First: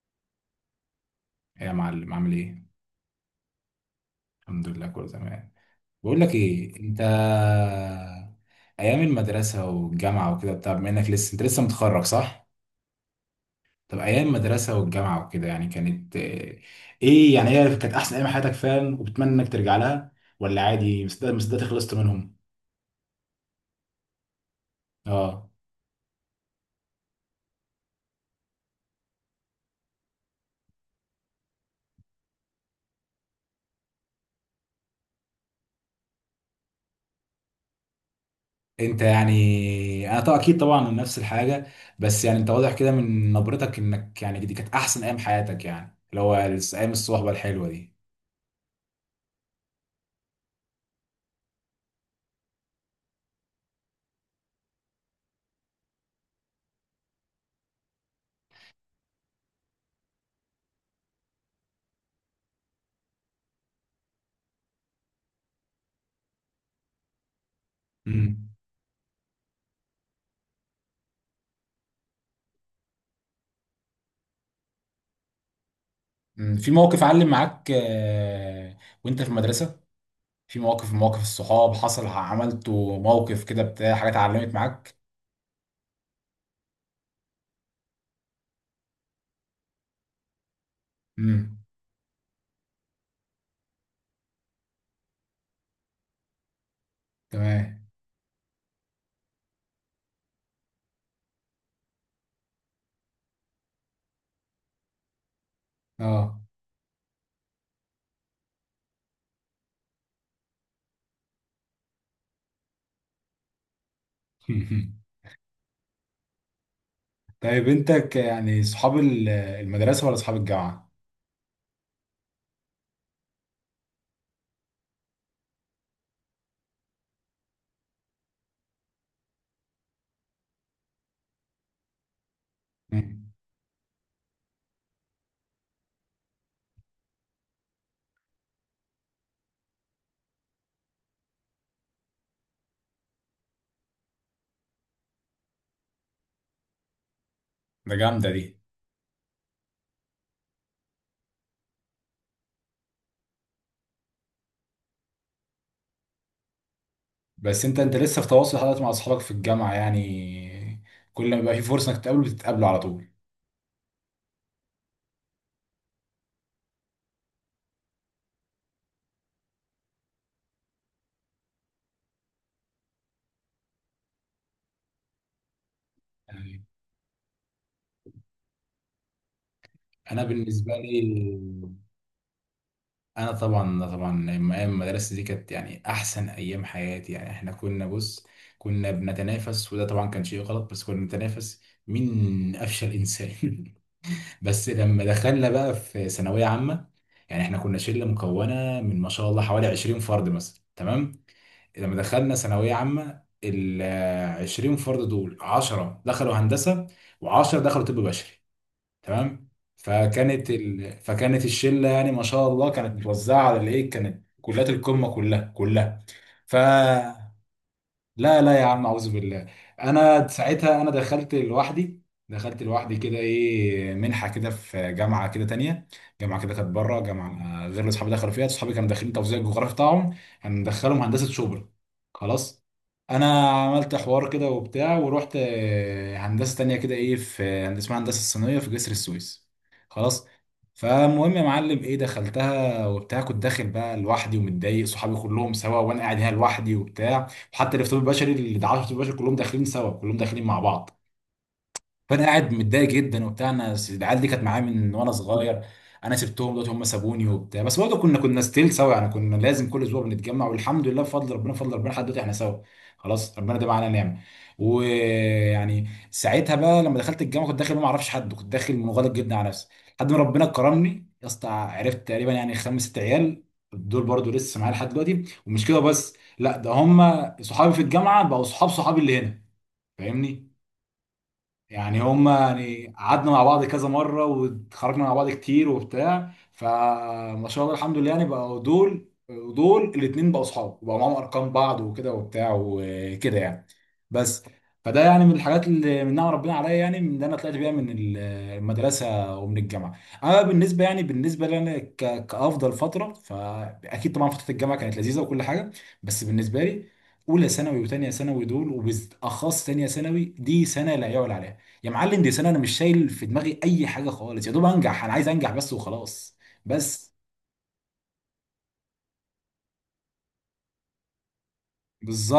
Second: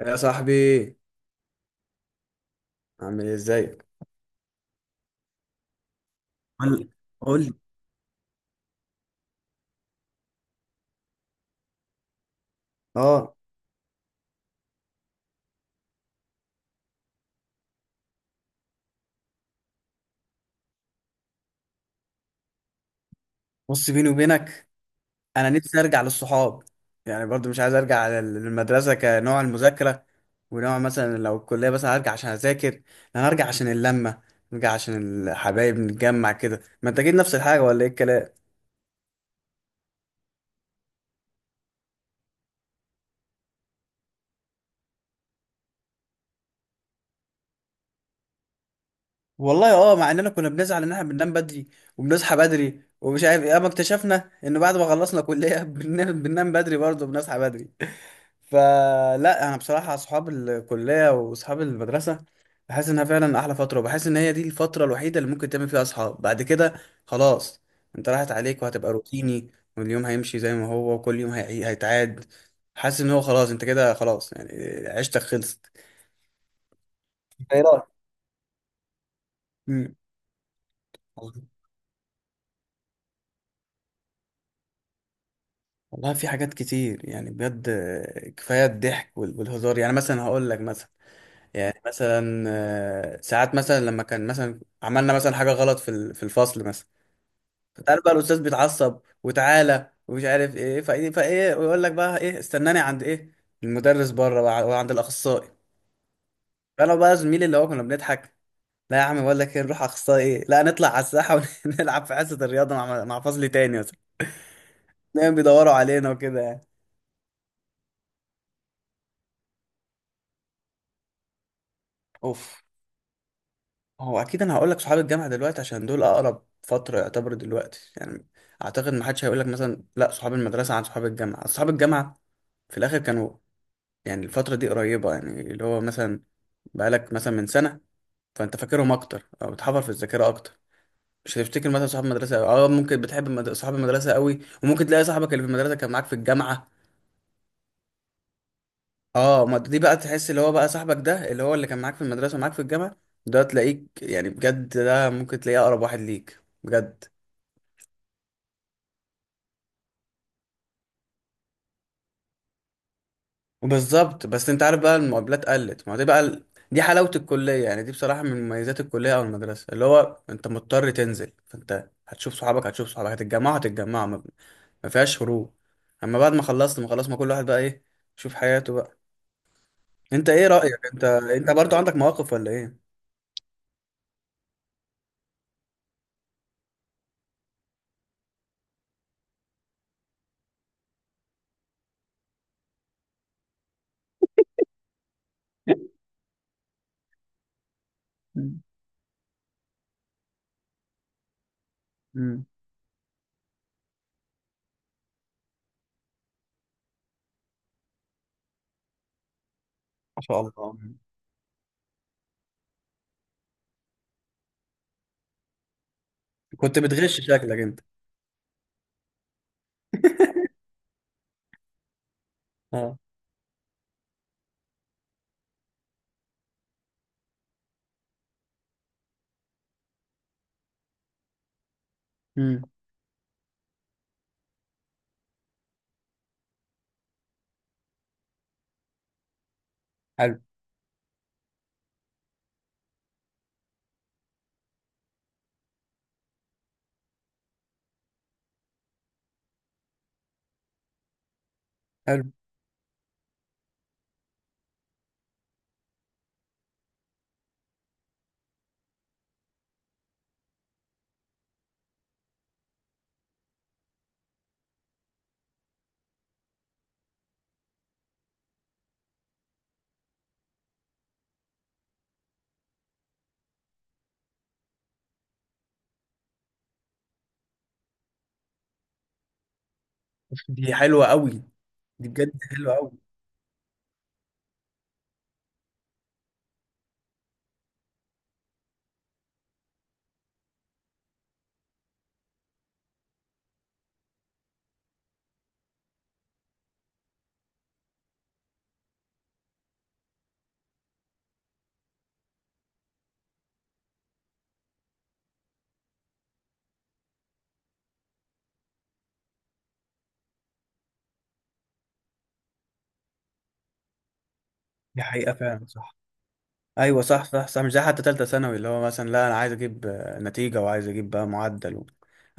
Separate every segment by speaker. Speaker 1: يا صاحبي،
Speaker 2: إيه يا معلم عامل ايه؟
Speaker 1: عامل ايه؟ ازيك؟
Speaker 2: الحمد لله، كله تمام. بقول لك ايه
Speaker 1: قول.
Speaker 2: انت.
Speaker 1: قول لي.
Speaker 2: ايام المدرسة والجامعة وكده بتاع، بما انك انت لسه متخرج، صح؟
Speaker 1: اه،
Speaker 2: طب ايام المدرسة والجامعة وكده يعني كانت ايه، يعني هي كانت احسن ايام حياتك فعلا، وبتمنى انك ترجع لها ولا عادي مصدق خلصت منهم؟
Speaker 1: بص بيني وبينك، انا
Speaker 2: اه.
Speaker 1: نفسي ارجع للصحاب. يعني برضو مش عايز ارجع للمدرسه كنوع المذاكره، ونوع مثلا لو الكليه بس هرجع عشان اذاكر. انا هرجع عشان اللمه، نرجع عشان الحبايب نتجمع كده. ما انت اكيد نفس الحاجه، ولا ايه الكلام؟
Speaker 2: انت يعني انا طبعا اكيد طبعا نفس الحاجة. بس يعني انت واضح كده من نبرتك انك يعني دي كانت احسن ايام حياتك، يعني اللي هو ايام الصحبة الحلوة
Speaker 1: والله اه، مع اننا كنا بنزعل ان احنا بننام بدري وبنصحى بدري ومش عارف ايه، اما اكتشفنا ان بعد ما خلصنا كليه بننام بدري برضه وبنصحى بدري. فلا، انا بصراحه اصحاب الكليه واصحاب المدرسه بحس انها فعلا احلى فتره، وبحس ان هي دي الفتره الوحيده اللي ممكن تعمل فيها اصحاب بعد كده. خلاص، انت
Speaker 2: دي.
Speaker 1: راحت عليك وهتبقى روتيني، واليوم هيمشي زي ما هو، وكل يوم هيتعاد. حاسس ان هو خلاص، انت كده خلاص، يعني عشتك خلصت.
Speaker 2: مم. في موقف علم
Speaker 1: ايه
Speaker 2: معاك
Speaker 1: رأيك؟
Speaker 2: وانت في المدرسة،
Speaker 1: مم.
Speaker 2: في مواقف الصحاب، حصل عملته موقف كده بتاع حاجات علمت معاك؟
Speaker 1: والله في حاجات كتير يعني، بجد كفايه الضحك والهزار. يعني مثلا هقول لك مثلا،
Speaker 2: امم.
Speaker 1: يعني مثلا ساعات مثلا لما كان مثلا عملنا مثلا حاجه غلط في الفصل مثلا.
Speaker 2: تمام.
Speaker 1: فتعالى بقى الاستاذ بيتعصب وتعالى ومش عارف ايه فايه، ويقول لك بقى ايه، استناني عند ايه، المدرس بره بقى وعند الاخصائي.
Speaker 2: اه.
Speaker 1: فانا بقى زميلي اللي هو كنا بنضحك، لا يا عم بقول لك ايه، نروح اخصائي ايه، لا نطلع على الساحه ونلعب في حصه الرياضه مع مع فصل تاني مثلا. دايما بيدوروا علينا وكده يعني.
Speaker 2: طيب، انت يعني صحاب المدرسة ولا صحاب الجامعة؟
Speaker 1: اوف، هو اكيد انا هقول لك صحاب الجامعه دلوقتي، عشان دول اقرب فتره يعتبر دلوقتي يعني. اعتقد ما حدش هيقول لك مثلا لا صحاب المدرسه عن صحاب الجامعه. صحاب الجامعه في الاخر
Speaker 2: مم.
Speaker 1: كانوا، يعني الفترة دي قريبة يعني، اللي هو مثلا بقالك مثلا من سنة، فأنت فاكرهم أكتر أو بتحفر في الذاكرة أكتر. مش هتفتكر مثلا صحاب المدرسة أوي. أه ممكن بتحب صحاب المدرسة أوي، وممكن تلاقي صاحبك اللي في المدرسة كان معاك في الجامعة.
Speaker 2: ده جامدة دي.
Speaker 1: أه، ما دي بقى تحس اللي هو بقى صاحبك ده اللي هو اللي كان معاك في المدرسة ومعاك في الجامعة، ده تلاقيك يعني بجد ده ممكن تلاقيه أقرب واحد ليك بجد.
Speaker 2: بس انت لسه في تواصل حضرتك مع اصحابك في الجامعة يعني؟ كل ما يبقى في فرصة انك تقابله بتتقابله على طول.
Speaker 1: بالظبط، بس انت عارف بقى المقابلات قلت. ما هو دي بقى دي حلاوة الكلية يعني، دي بصراحة من مميزات الكلية او المدرسة، اللي هو انت مضطر تنزل، فانت هتشوف صحابك، هتشوف صحابك، هتتجمعوا هتتجمعوا، ما فيهاش هروب. اما بعد ما
Speaker 2: يعني
Speaker 1: خلصت، ما خلاص، ما كل واحد بقى ايه، يشوف حياته بقى.
Speaker 2: انا
Speaker 1: انت، ايه
Speaker 2: بالنسبة
Speaker 1: رأيك؟
Speaker 2: لي،
Speaker 1: انت برضو عندك مواقف ولا ايه؟
Speaker 2: انا طبعا طبعا ايام المدرسه دي كانت يعني احسن ايام حياتي يعني. احنا كنا بص، كنا بنتنافس، وده طبعا كان شيء غلط، بس كنا بنتنافس مين افشل انسان. بس لما دخلنا بقى في ثانويه عامه، يعني احنا كنا شله مكونه
Speaker 1: مم.
Speaker 2: من ما شاء الله حوالي 20 فرد مثلا، تمام؟ لما دخلنا
Speaker 1: مم.
Speaker 2: ثانويه عامه، ال 20 فرد دول 10 دخلوا هندسه و10 دخلوا طب بشري، تمام.
Speaker 1: ما شاء الله.
Speaker 2: فكانت الشله يعني، ما شاء الله، كانت متوزعه على الايه، كانت كليات القمه كلها كلها. ف
Speaker 1: كنت بتغش شكلك انت؟
Speaker 2: لا لا يا عم، اعوذ بالله. انا ساعتها انا دخلت لوحدي، دخلت لوحدي
Speaker 1: اه.
Speaker 2: كده، ايه، منحه كده في جامعه كده تانية. جامعه كده كانت بره، جامعه غير اللي اصحابي دخلوا فيها. اصحابي كانوا داخلين توزيع الجغرافي بتاعهم، هندخلهم هندسه شبرا،
Speaker 1: مم.
Speaker 2: خلاص. انا عملت حوار كده وبتاع، ورحت هندسه تانية كده، ايه، في هندسه اسمها هندسه الصينيه في جسر السويس، خلاص.
Speaker 1: حلو.
Speaker 2: فالمهم يا معلم، ايه، دخلتها وبتاع، كنت داخل بقى لوحدي ومتضايق، صحابي كلهم سوا وانا قاعد هنا لوحدي وبتاع. وحتى الافتراض البشري اللي دعاه الافتراض البشري كلهم داخلين سوا، كلهم داخلين مع بعض. فانا
Speaker 1: حلو.
Speaker 2: قاعد متضايق جدا وبتاع، انا العيال دي كانت معايا من وانا صغير. انا سبتهم دلوقتي، هم سابوني وبتاع، بس برضه كنا ستيل سوا، يعني كنا لازم كل اسبوع بنتجمع، والحمد لله بفضل ربنا بفضل ربنا لحد دلوقتي احنا سوا. خلاص، ربنا ده معانا نعمه. ويعني ساعتها بقى لما دخلت الجامعه، كنت داخل ما اعرفش حد، كنت داخل منغلق جدا على نفسي، لحد ما ربنا كرمني يا اسطى، عرفت تقريبا يعني خمس ست عيال، دول برضه لسه معايا لحد دلوقتي. ومش كده بس، لا، ده هم صحابي في الجامعه بقوا صحاب صحابي اللي هنا، فاهمني؟
Speaker 1: دي حلوة قوي.
Speaker 2: يعني
Speaker 1: دي بجد
Speaker 2: هما
Speaker 1: حلوة
Speaker 2: يعني
Speaker 1: قوي.
Speaker 2: قعدنا مع بعض كذا مرة واتخرجنا مع بعض كتير وبتاع. فما شاء الله الحمد لله، يعني بقوا دول ودول الاتنين بقوا صحاب وبقوا معاهم أرقام بعض وكده وبتاع وكده يعني. بس. فده يعني من الحاجات اللي من نعم ربنا عليا، يعني من اللي انا طلعت بيها من المدرسه ومن الجامعه. اما يعني بالنسبه لي انا كافضل فتره، فاكيد طبعا فتره الجامعه كانت لذيذه وكل حاجه. بس بالنسبه لي، اولى ثانوي وثانيه ثانوي دول، وبالاخص ثانيه ثانوي، دي سنه لا يعلى عليها. يا معلم دي سنة، انا مش شايل في دماغي اي حاجة خالص، يا دوب
Speaker 1: دي
Speaker 2: انجح، انا عايز
Speaker 1: حقيقة
Speaker 2: انجح
Speaker 1: فعلا
Speaker 2: بس
Speaker 1: صح.
Speaker 2: وخلاص.
Speaker 1: ايوه
Speaker 2: بس
Speaker 1: صح صح صح. مش زي حتى تالتة ثانوي، اللي هو مثلا لا انا عايز اجيب نتيجة، وعايز اجيب بقى معدل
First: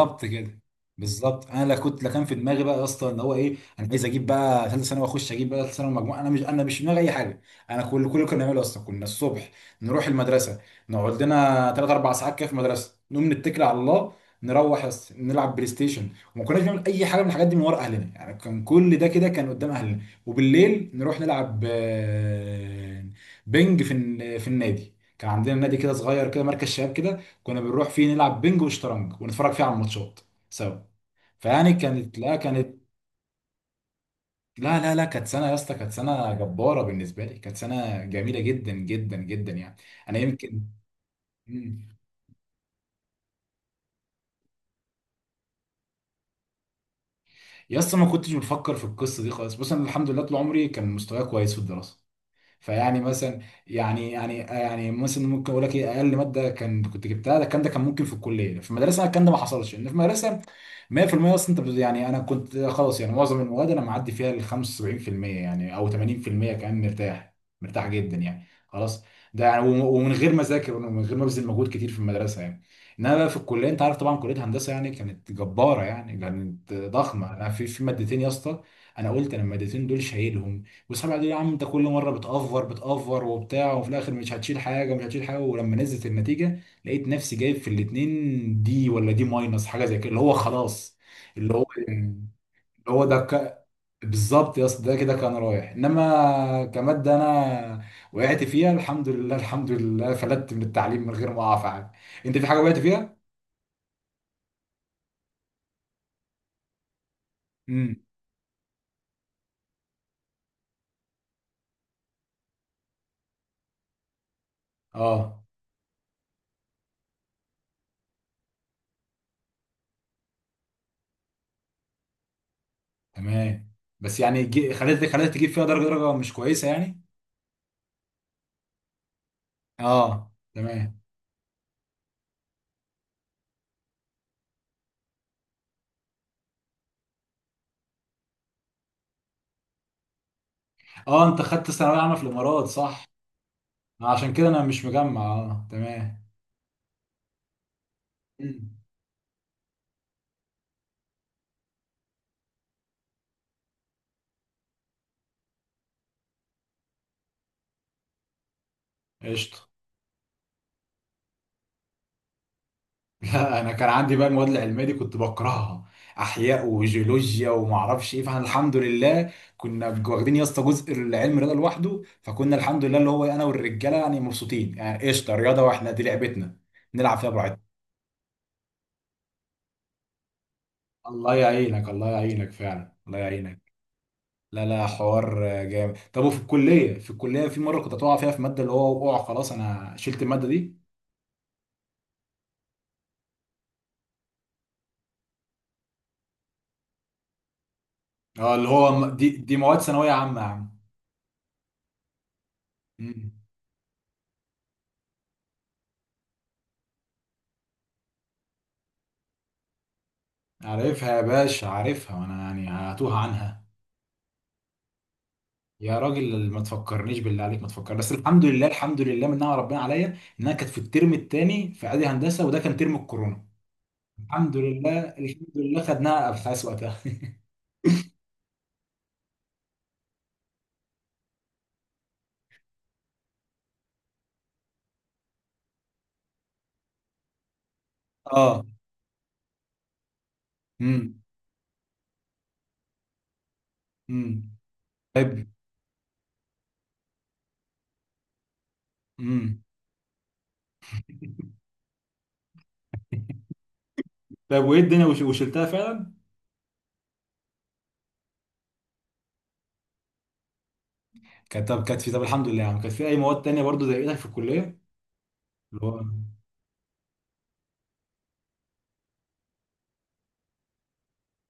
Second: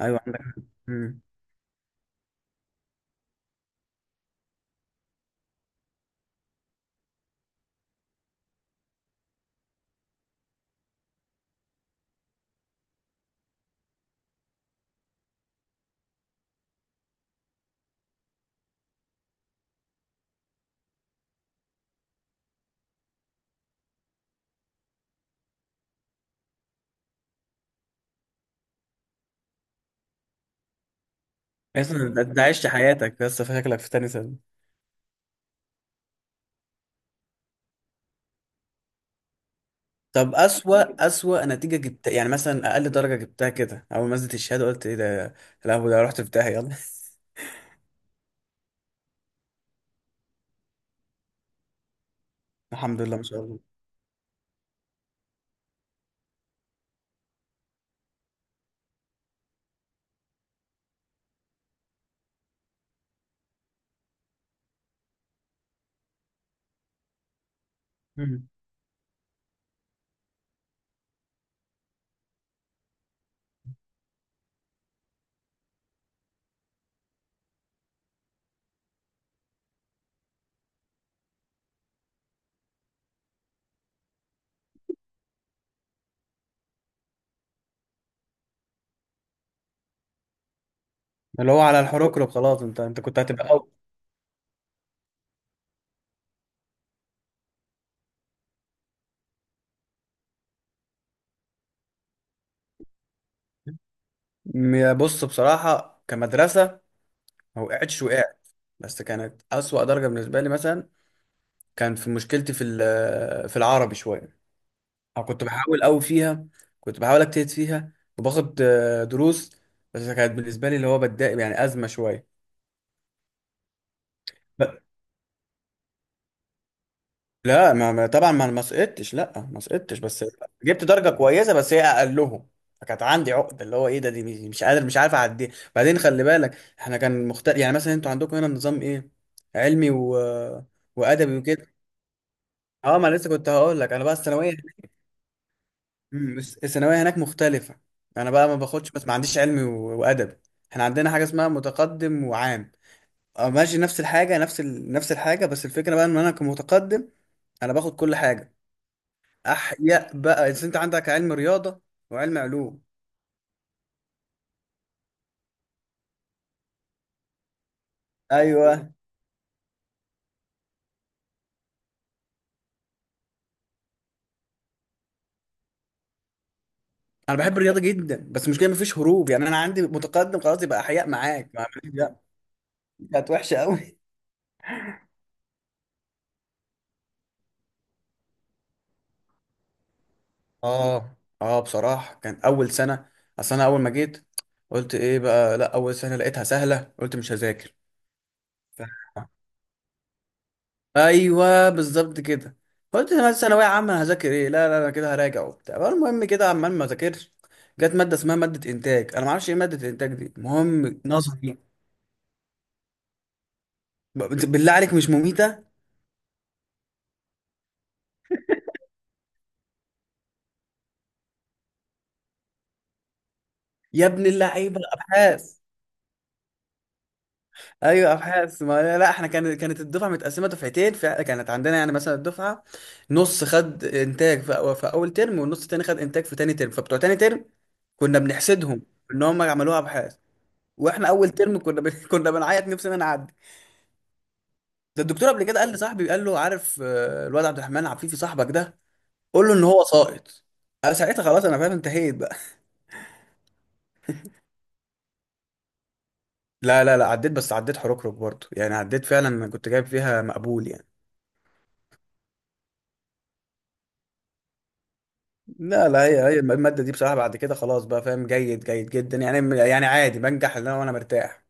Speaker 1: ايوه عندك.
Speaker 2: كده.
Speaker 1: امم
Speaker 2: بالظبط انا، لا كنت، لا كان في دماغي بقى يا اسطى ان هو ايه انا عايز اجيب بقى ثالثه ثانوي واخش اجيب بقى ثالثه ثانوي مجموعه، انا مش في دماغي اي حاجه. انا كل اللي كنا بنعمله اصلا، كنا الصبح نروح المدرسه، نقعد لنا ثلاث اربع ساعات كده في المدرسه، نقوم نتكل على الله، نروح يا اسطى نلعب بلاي ستيشن. وما كناش بنعمل اي حاجه من الحاجات دي من ورا اهلنا يعني، كان كل ده كده كان قدام اهلنا. وبالليل نروح نلعب بينج في في النادي، كان عندنا نادي كده صغير كده، مركز شباب كده، كنا بنروح فيه نلعب بينج وشطرنج ونتفرج فيه على الماتشات سوا. فيعني
Speaker 1: اصلا
Speaker 2: كانت،
Speaker 1: انت،
Speaker 2: لا
Speaker 1: أنت عشت
Speaker 2: كانت،
Speaker 1: حياتك بس، فشكلك في تاني ثانوي.
Speaker 2: لا لا لا كانت سنه يا اسطى، كانت سنه جباره بالنسبه لي، كانت سنه جميله جدا جدا جدا يعني، انا
Speaker 1: طب
Speaker 2: يمكن.
Speaker 1: اسوأ نتيجة
Speaker 2: مم.
Speaker 1: جبت يعني، مثلا اقل درجة جبتها كده اول ما نزلت الشهادة قلت ايه ده، لا هو ده رحت في داهية، يلا.
Speaker 2: يا اسطى، ما كنتش بفكر في القصه دي خالص، بص انا الحمد لله طول عمري كان مستواي كويس في الدراسه. فيعني
Speaker 1: الحمد لله ما
Speaker 2: مثلا،
Speaker 1: شاء الله.
Speaker 2: يعني مثلا ممكن اقول لك ايه اقل ماده كان كنت جبتها. ده الكلام ده كان ممكن في الكليه، في المدرسه الكلام ده ما حصلش. ان في المدرسه 100% اصلا، انت يعني انا كنت خلاص يعني معظم المواد انا معدي فيها ال 75% يعني او 80% كمان، مرتاح، مرتاح جدا يعني،
Speaker 1: مم.
Speaker 2: خلاص. ده يعني ومن غير ما اذاكر ومن غير ما ابذل مجهود كتير في المدرسه يعني. انما بقى في الكليه، انت عارف طبعا كليه هندسه يعني كانت جباره، يعني كانت ضخمه. انا في مادتين يا اسطى، انا قلت انا المادتين دول شايلهم وسبعة دي يا عم. انت كل مره بتأفور بتأفور وبتاع، وفي الاخر مش هتشيل حاجه ومش هتشيل حاجه، ولما نزلت النتيجه لقيت نفسي جايب في الاتنين دي ولا دي ماينس حاجه زي كده، اللي هو خلاص
Speaker 1: اللي
Speaker 2: اللي
Speaker 1: هو
Speaker 2: هو
Speaker 1: على
Speaker 2: اللي
Speaker 1: الحروكرو خلاص، انت
Speaker 2: هو
Speaker 1: كنت هتبقى أول.
Speaker 2: بالظبط يا اسطى ده كده كان رايح. انما كماده انا وقعت فيها، الحمد لله الحمد لله فلتت من التعليم من غير ما اقع في حاجه. انت في حاجه وقعت فيها؟
Speaker 1: بص بصراحة كمدرسة، ما
Speaker 2: امم.
Speaker 1: وقعتش. وقعت بس كانت أسوأ درجة بالنسبة لي مثلا، كان في مشكلتي في العربي شوية، أو
Speaker 2: اه،
Speaker 1: كنت بحاول أوي فيها، كنت بحاول أجتهد فيها، وباخد دروس. بس كانت بالنسبة لي اللي هو بتضايق، يعني أزمة شوية.
Speaker 2: تمام. بس يعني
Speaker 1: ب-
Speaker 2: خليت تجيب فيها درجه مش كويسه يعني.
Speaker 1: لا طبعا ما سقطتش، لا ما سقطتش، بس
Speaker 2: اه،
Speaker 1: جبت
Speaker 2: تمام.
Speaker 1: درجة كويسة بس هي أقلهم. فكانت عندي عقدة، اللي هو إيه ده، دي مش مش قادر مش عارف أعديها. بعدين خلي بالك، إحنا كان مختلف، يعني مثلا أنتوا عندكم هنا نظام إيه، علمي
Speaker 2: اه،
Speaker 1: وأدبي
Speaker 2: انت خدت
Speaker 1: وكده.
Speaker 2: ثانوية عامة في الامارات،
Speaker 1: أه،
Speaker 2: صح؟
Speaker 1: ما أنا لسه كنت هقول لك، أنا بقى
Speaker 2: عشان كده
Speaker 1: الثانوية
Speaker 2: انا مش مجمع، اه، تمام.
Speaker 1: بس الثانويه هناك مختلفه. انا بقى ما
Speaker 2: مم.
Speaker 1: باخدش، بس ما عنديش علمي وادبي. احنا عندنا حاجه اسمها متقدم وعام. اه ماشي، نفس الحاجه، نفس نفس الحاجه، بس الفكره بقى ان انا كمتقدم، انا باخد كل حاجه.
Speaker 2: قشطة.
Speaker 1: احياء بقى إذا انت عندك علم رياضه وعلم علوم.
Speaker 2: لا انا كان عندي بقى المواد العلمية دي كنت بكرهها، احياء وجيولوجيا وما اعرفش ايه. فاحنا الحمد
Speaker 1: ايوه،
Speaker 2: لله كنا واخدين يا اسطى جزء العلم رياضة لوحده، فكنا الحمد لله اللي هو انا والرجالة يعني مبسوطين، يعني قشطة رياضة، واحنا دي لعبتنا، نلعب فيها
Speaker 1: انا بحب
Speaker 2: براحتنا.
Speaker 1: الرياضه جدا، بس مش كده مفيش هروب. يعني انا عندي متقدم خلاص، يبقى احياء
Speaker 2: الله
Speaker 1: معاك. ما
Speaker 2: يعينك
Speaker 1: عملتش
Speaker 2: الله
Speaker 1: لا،
Speaker 2: يعينك فعلا، الله
Speaker 1: كانت وحشه
Speaker 2: يعينك.
Speaker 1: قوي.
Speaker 2: لا لا حوار جامد. طب وفي الكلية في الكلية في مرة كنت هتقع فيها في مادة، اللي هو وقع خلاص، انا شلت المادة دي.
Speaker 1: اه. اه بصراحه، كان اول سنه، اصل انا اول ما جيت قلت ايه بقى، لا اول سنه لقيتها سهله، قلت مش هذاكر.
Speaker 2: اه، اللي
Speaker 1: ف-
Speaker 2: هو دي مواد ثانويه عامه يا عم.
Speaker 1: ايوه بالظبط كده. قلت انا
Speaker 2: مم.
Speaker 1: بس ثانويه عامه هذاكر ايه، لا لا انا كده هراجع وبتاع، المهم كده عمال ما ذاكرش. جت ماده اسمها ماده انتاج، انا ما اعرفش ايه ماده انتاج دي، المهم
Speaker 2: عارفها يا
Speaker 1: نظري.
Speaker 2: باشا، عارفها، وانا يعني هتوه عنها.
Speaker 1: ب- بالله عليك، مش مميته؟
Speaker 2: يا راجل ما تفكرنيش، بالله عليك ما تفكر بس. الحمد لله الحمد لله من نعم ربنا عليا انها كانت في الترم الثاني في اعدادي هندسه، وده كان ترم الكورونا.
Speaker 1: يا ابن
Speaker 2: الحمد
Speaker 1: اللعيبه،
Speaker 2: لله الحمد
Speaker 1: ابحاث.
Speaker 2: لله خدناها ابحاث وقتها.
Speaker 1: ايوه ابحاث، ما لا، لا احنا كانت كانت الدفعه متقسمه دفعتين، فكانت عندنا يعني مثلا الدفعه نص خد انتاج في، في اول ترم، والنص التاني خد انتاج في تاني ترم. فبتوع تاني ترم كنا
Speaker 2: اه.
Speaker 1: بنحسدهم ان هم عملوها ابحاث، واحنا
Speaker 2: امم.
Speaker 1: اول ترم كنا كنا بنعيط نفسنا نعدي.
Speaker 2: امم.
Speaker 1: ده الدكتور قبل
Speaker 2: طيب.
Speaker 1: كده قال لصاحبي، قال له عارف الواد عبد الرحمن عفيفي صاحبك ده، قول له
Speaker 2: امم.
Speaker 1: ان هو ساقط. انا ساعتها خلاص انا فاهم انتهيت بقى.
Speaker 2: طيب، وايه الدنيا وشلتها فعلا؟
Speaker 1: لا لا لا، عديت بس، عديت حركرك برضه يعني، عديت فعلا، انا كنت جايب فيها مقبول يعني.
Speaker 2: كانت طب، كانت في طب الحمد لله يعني، كانت في اي مواد تانية برضو زي ايدك في الكليه؟ اللي
Speaker 1: لا
Speaker 2: هو،
Speaker 1: لا، هي الماده دي بصراحه بعد كده خلاص بقى فاهم جيد جدا يعني، يعني عادي بنجح، اللي انا وانا مرتاح.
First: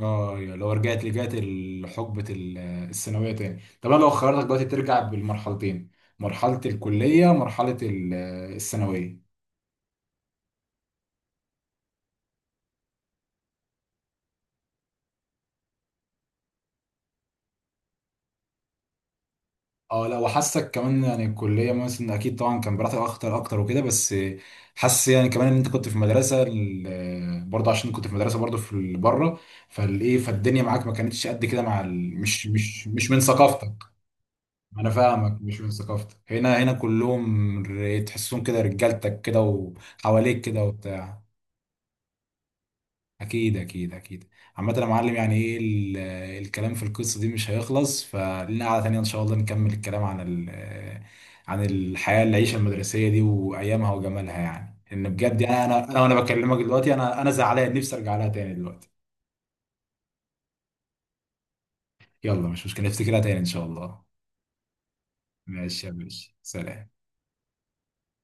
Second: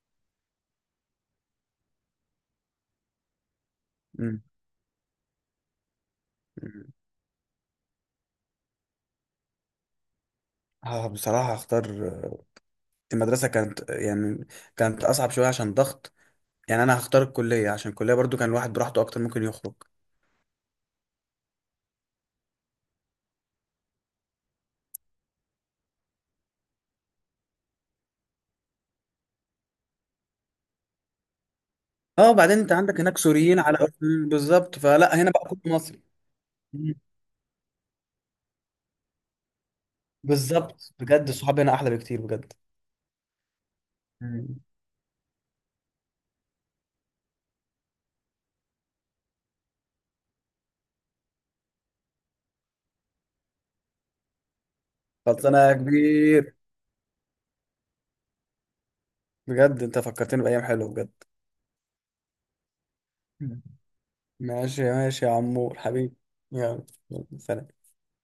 Speaker 2: اه، يا لو رجعت لحقبة الثانوية تاني. طب انا لو
Speaker 1: مم.
Speaker 2: خيرتك دلوقتي ترجع بالمرحلتين، مرحلة
Speaker 1: مم.
Speaker 2: الكلية مرحلة الثانوية.
Speaker 1: اه بصراحه هختار. المدرسه كانت يعني كانت اصعب شويه عشان ضغط. يعني انا هختار الكليه، عشان الكليه برضو كان الواحد براحته اكتر، ممكن يخرج.
Speaker 2: اه، لا، وحاسك كمان يعني الكلية مثلا اكيد طبعا كان براحتك اكتر اكتر وكده، بس حاسس يعني كمان ان انت كنت في مدرسة برضه، عشان كنت في مدرسة برضه في بره. فالدنيا معاك ما كانتش قد كده مع
Speaker 1: اه
Speaker 2: مش
Speaker 1: بعدين انت
Speaker 2: مش
Speaker 1: عندك
Speaker 2: مش
Speaker 1: هناك
Speaker 2: من
Speaker 1: سوريين
Speaker 2: ثقافتك.
Speaker 1: على بالظبط،
Speaker 2: انا
Speaker 1: فلا هنا
Speaker 2: فاهمك،
Speaker 1: بقى
Speaker 2: مش
Speaker 1: كله
Speaker 2: من
Speaker 1: مصري.
Speaker 2: ثقافتك. هنا
Speaker 1: مم.
Speaker 2: كلهم تحسهم كده رجالتك كده وحواليك كده
Speaker 1: بالظبط
Speaker 2: وبتاع.
Speaker 1: بجد، الصحاب هنا احلى بكتير بجد.
Speaker 2: اكيد اكيد اكيد.
Speaker 1: مم.
Speaker 2: عامة يا معلم، يعني، ايه الكلام في القصة دي مش هيخلص. فلنا قعدة تانية ان شاء الله نكمل الكلام عن عن الحياة العيشة المدرسية دي وايامها وجمالها، يعني ان بجد
Speaker 1: خلصانه
Speaker 2: يعني،
Speaker 1: يا
Speaker 2: انا وانا
Speaker 1: كبير،
Speaker 2: بكلمك دلوقتي انا زعلان نفسي ارجع لها تاني دلوقتي.
Speaker 1: بجد انت فكرتني بايام حلوه بجد.
Speaker 2: يلا مش مشكلة، نفتكرها تاني ان
Speaker 1: مم.
Speaker 2: شاء الله.
Speaker 1: ماشي ماشي يا عمور
Speaker 2: ماشي يا
Speaker 1: حبيبي.
Speaker 2: باشا،
Speaker 1: يلا.
Speaker 2: سلام.
Speaker 1: يلا، سلام.